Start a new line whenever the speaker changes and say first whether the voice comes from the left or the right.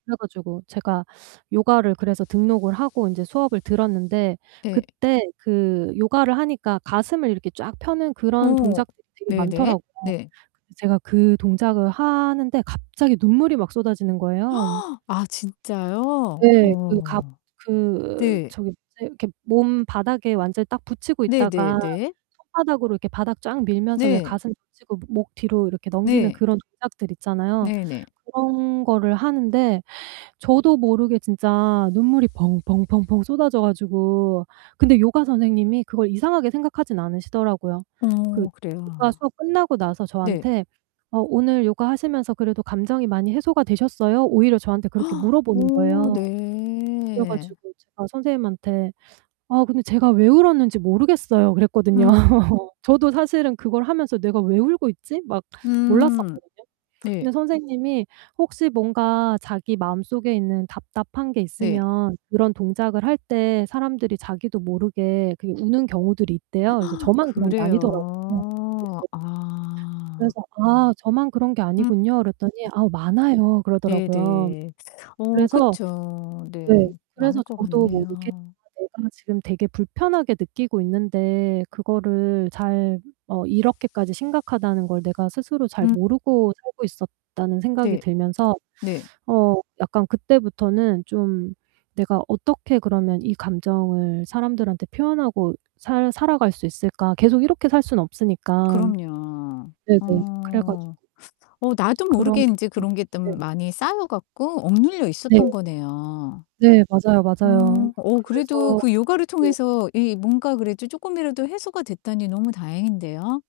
right: 그래 가지고 제가 요가를 그래서 등록을 하고 인제 수업을 들었는데
left: 네.
right: 그때 그 요가를 하니까 가슴을 이렇게 쫙 펴는 그런
left: 오.
right: 동작들이 되게
left: 네네.
right: 많더라고요.
left: 네.
right: 근데 가 그 동작을 하는데 갑자기 눈물이 막 쏟아지는 거예요.
left: 아 진짜요?
right: 네. 그 갑
left: 어.
right: 그
left: 네
right: 저기 뭐지 이렇게 몸 바닥에 완전히 딱 붙이고
left: 네 네
right: 있다가
left: 네.
right: 손바닥으로 이렇게 바닥 쫙 밀면서 왜
left: 네
right: 가슴 붙이고 목 뒤로 넘기는
left: 네.
right: 그런 동작들 있잖아요.
left: 네 네.
right: 그런 거를 하는데 저도 모르게 진짜 눈물이 펑펑 펑펑 쏟아져 가지고 근데 요가 선생님이 그걸 이상하게 생각하진 않으시더라고요. 그
left: 어 그래요?
right: 요가 수업 끝나고 나서
left: 네.
right: 저한테 "어 오늘 요가 하시면서 그래도 감정이 많이 해소가 되셨어요?" 오히려 저한테 그렇게 물어보는
left: 오
right: 거예요. 그래
left: 네.
right: 가지고 제가 선생님한테 "아 근데 제가 왜 울었는지 모르겠어요." 그랬거든요.
left: 음.
right: 저도 사실은 그걸 하면서 '내가 왜 울고 있지?' 막
left: 음
right: 몰랐었거든요.
left: 네.
right: 근데 선생님이 혹시 뭔가 자기 마음속에 있는 답답한 게
left: 네.
right: 있으면 그런 동작을 할 때 사람들이 자기도 모르게 그 우는 경우들이 있대요. 그래서 저만 그런 게 아니더라고요. 네네.
left: 그래요? 아.
right: 그래서 "아 저만 그런 게
left: 음.
right: 아니군요." 그랬더니 "아 많아요."
left: 네
right: 그러더라고요.
left: 네. 어
right: 그래서
left: 그쵸. 네.
right: 네 그래서
left: 많을 것
right: 저도 모르게
left: 같네요.
right: 아 내가 지금 되게 불편하게 느끼고 있는데 그거를 잘 어 이렇게까지 심각하다는 걸 내가 스스로 잘
left: [unintelligible]
right: 모르고 살고 있었다는 생각이
left: 네.
right: 들면서
left: 네.
right: 어 약간 그때부터는 좀 '내가 어떻게 그러면 이 감정을 사람들한테 표현하고 살 살아갈 수 있을까?' 계속 이렇게 살 수는 없으니까.
left: 그럼요.
right: 네네. 그래 가지고
left: 어. 어 나도
right: 그런
left: 모르게 인제
right: [unintelligible]
left: 그런 게 좀
right: 네.
left: 많이 쌓여 갖고 억눌려
right: 네.
left: 있었던 거네요.
right: 네. 맞아요,
left: 음
right: 맞아요.
left: 어 그래도
right: 그래서
left: 그 요가를
right: 네.
left: 통해서 이 뭔가 그래도 쪼끔이라도 해소가 됐다니 너무 다행인데요?